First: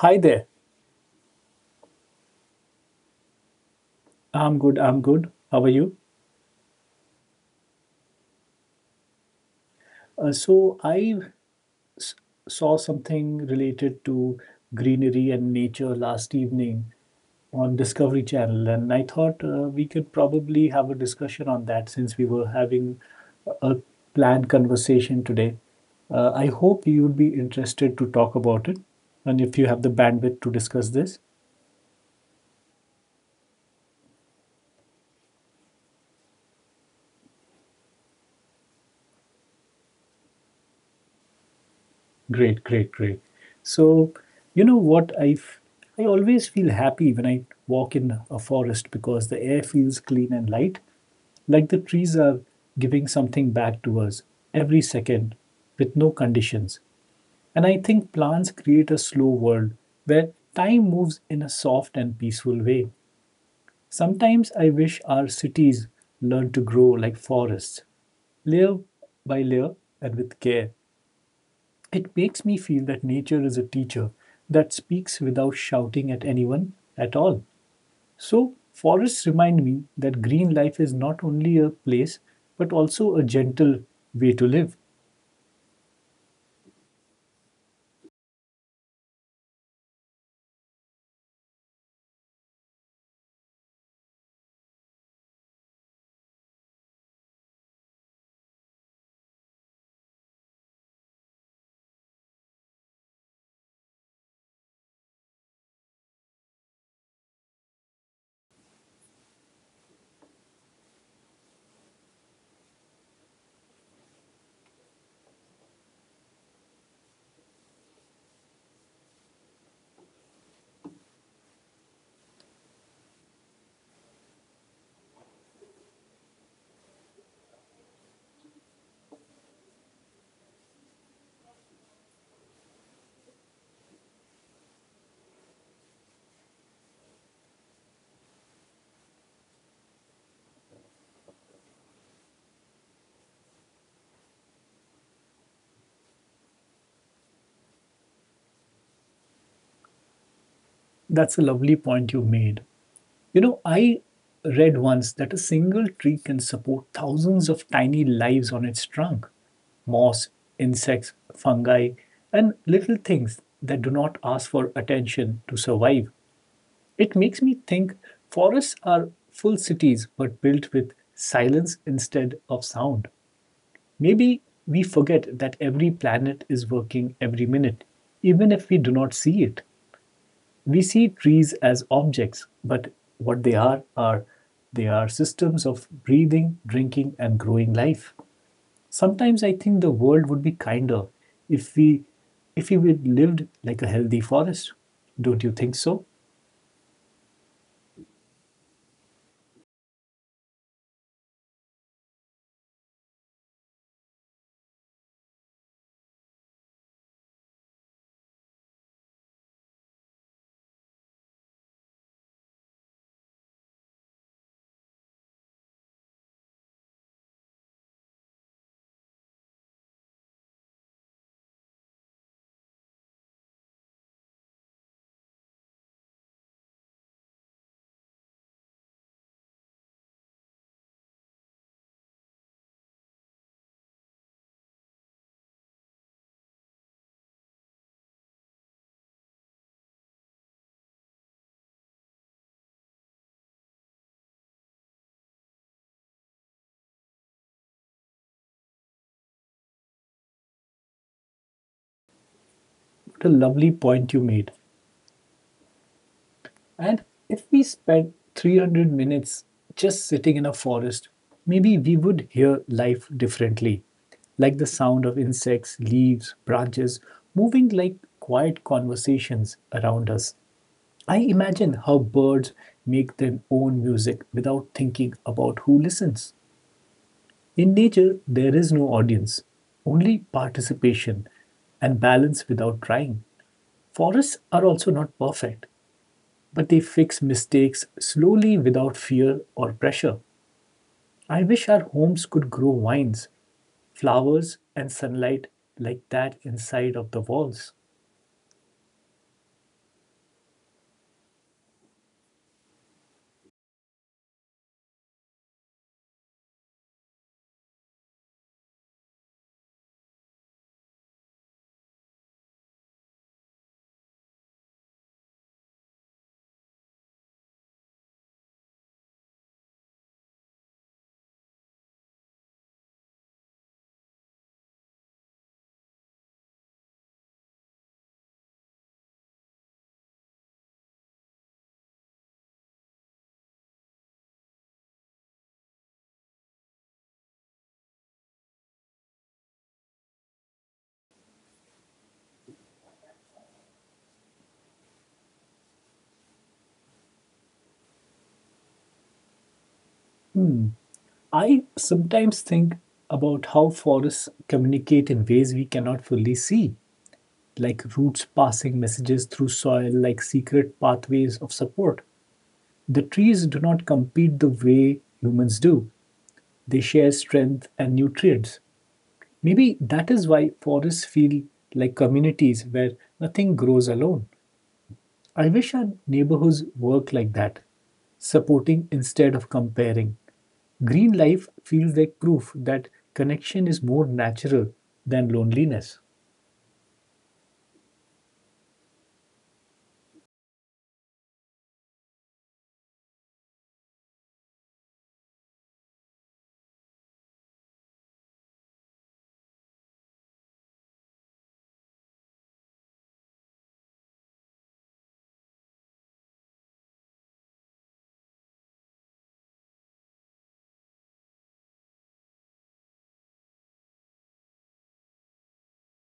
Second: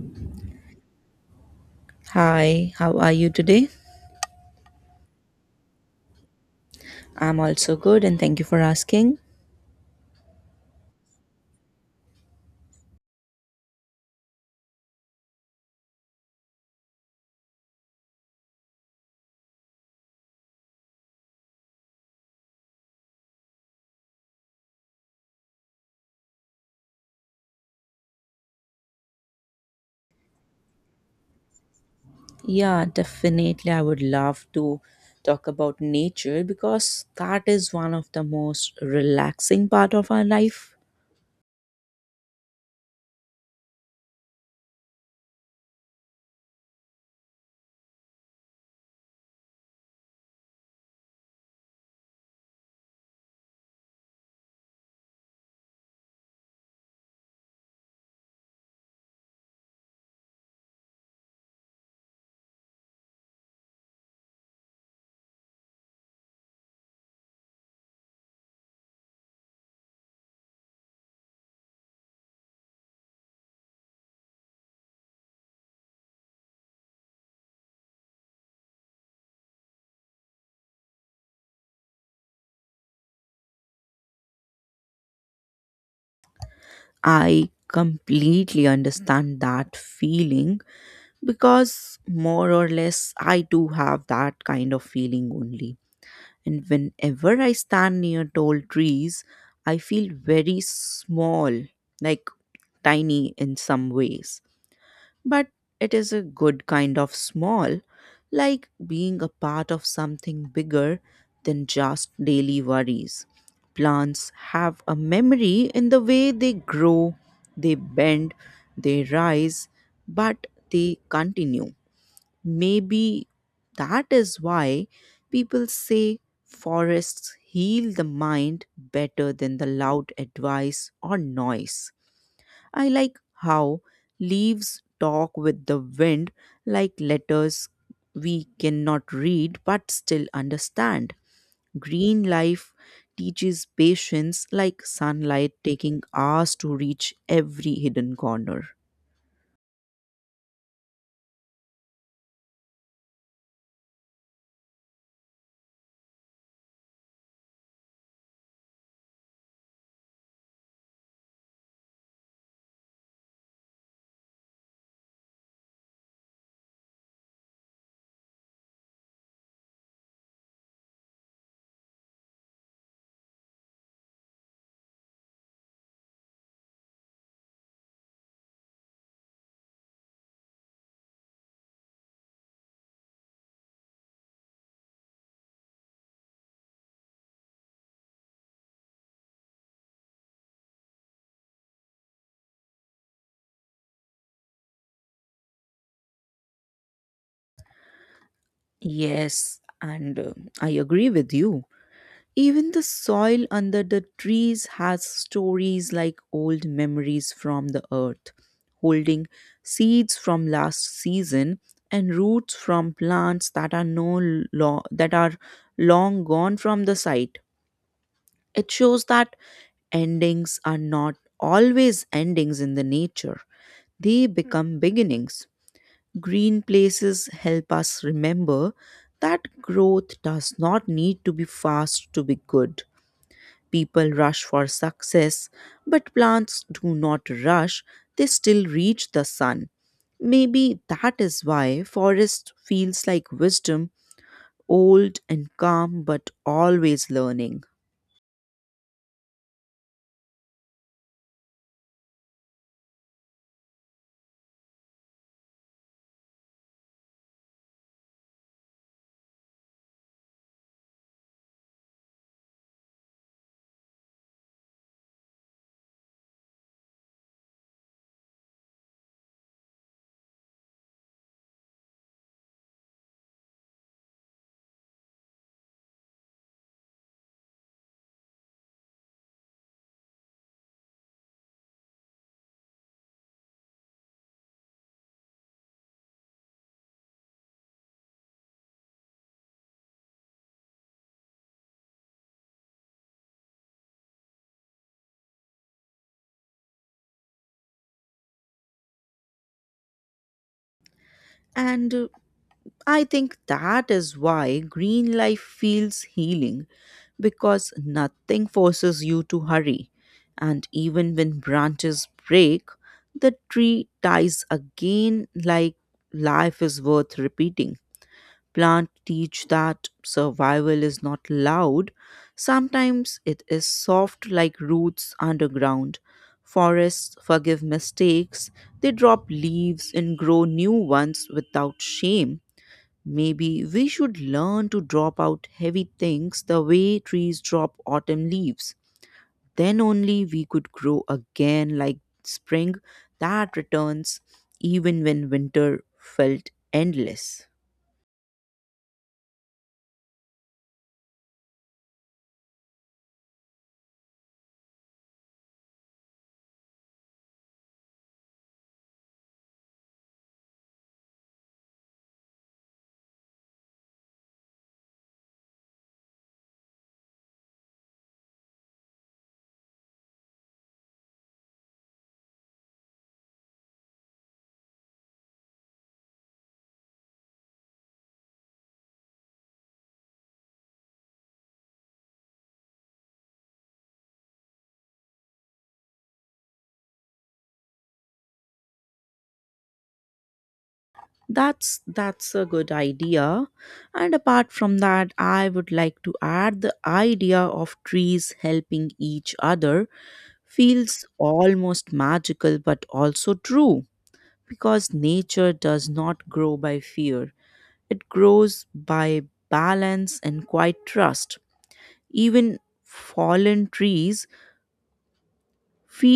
Hi there. Hi, how are you today? I'm good. I'm good. How are you? I'm also good and thank you for asking. So I s- saw something related to greenery and nature last evening on Discovery Channel, and I thought we could probably have a discussion on that since we were having a planned conversation today. I hope you would be interested to talk about it, and if you have the bandwidth to discuss this. Yeah, definitely. I would love to talk about nature because that is one of the most relaxing part of our life. Great, great, great. So, you know what? I always feel happy when I walk in a forest because the air feels clean and light, like the trees are giving something back to us every second with no conditions. And I think plants create a slow world where time moves in a soft and peaceful way. Sometimes I wish our cities learn to grow like forests, layer by layer and with care. It makes me feel that nature is a teacher that speaks without shouting at anyone at all. So, forests remind me that green life is not only a place but also a gentle way to live. I completely understand that feeling because more or less I do have that kind of feeling only. And whenever I stand near tall trees, I feel very small, like tiny in some ways but it is a good kind of small, like being a part of something bigger than just daily worries. Plants have a memory in the way they grow, they bend, they rise, but they continue. Maybe that is why people say forests heal the mind better than the loud advice or noise. I like how leaves talk with the wind like letters we cannot read but still understand. Green life teaches patience like sunlight taking hours to reach every hidden corner. That's a lovely point you made. You know, I read once that a single tree can support thousands of tiny lives on its trunk moss, insects, fungi, and little things that do not ask for attention to survive. It makes me think forests are full cities but built with silence instead of sound. Maybe we forget that every planet is working every minute, even if we do not see it. We see trees as objects, but what they are they are systems of breathing, drinking, and growing life. Sometimes I think the world would be kinder if we if we lived like a healthy forest. Don't you think so? Yes, and I agree with you. Even the soil under the trees has stories like old memories from the earth, holding seeds from last season and roots from plants that are no lo- that are long gone from the site. It shows that endings are not always endings in the nature. They become beginnings. Green places help us remember that growth does not need to be fast to be good. People rush for success, but plants do not rush, they still reach the sun. Maybe that is why forest feels like wisdom, old and calm but always learning. What a lovely point you made. And if we spent 300 minutes just sitting in a forest, maybe we would hear life differently, like the sound of insects, leaves, branches moving like quiet conversations around us. I imagine how birds make their own music without thinking about who listens. In nature, there is no audience, only participation and balance without trying. Forests are also not perfect but they fix mistakes slowly without fear or pressure. I wish our homes could grow vines, flowers, and sunlight like that inside of the walls. And I think that is why green life feels healing because nothing forces you to hurry. And even when branches break, the tree dies again like life is worth repeating. Plant teach that survival is not loud. Sometimes it is soft like roots underground. Forests forgive mistakes. They drop leaves and grow new ones without shame. Maybe we should learn to drop out heavy things the way trees drop autumn leaves. Then only we could grow again like spring that returns even when winter felt endless. Hmm. I sometimes think about how forests communicate in ways we cannot fully see, like roots passing messages through soil, like secret pathways of support. The trees do not compete the way humans do, they share strength and nutrients. Maybe that is why forests feel like communities where nothing grows alone. I wish our neighborhoods work like that, supporting instead of comparing. Green life feels like proof that connection is more natural than loneliness. That's a good idea. And apart from that, I would like to add the idea of trees helping each other feels almost magical but also true because nature does not grow by fear. It grows by balance and quiet trust. Even fallen trees feel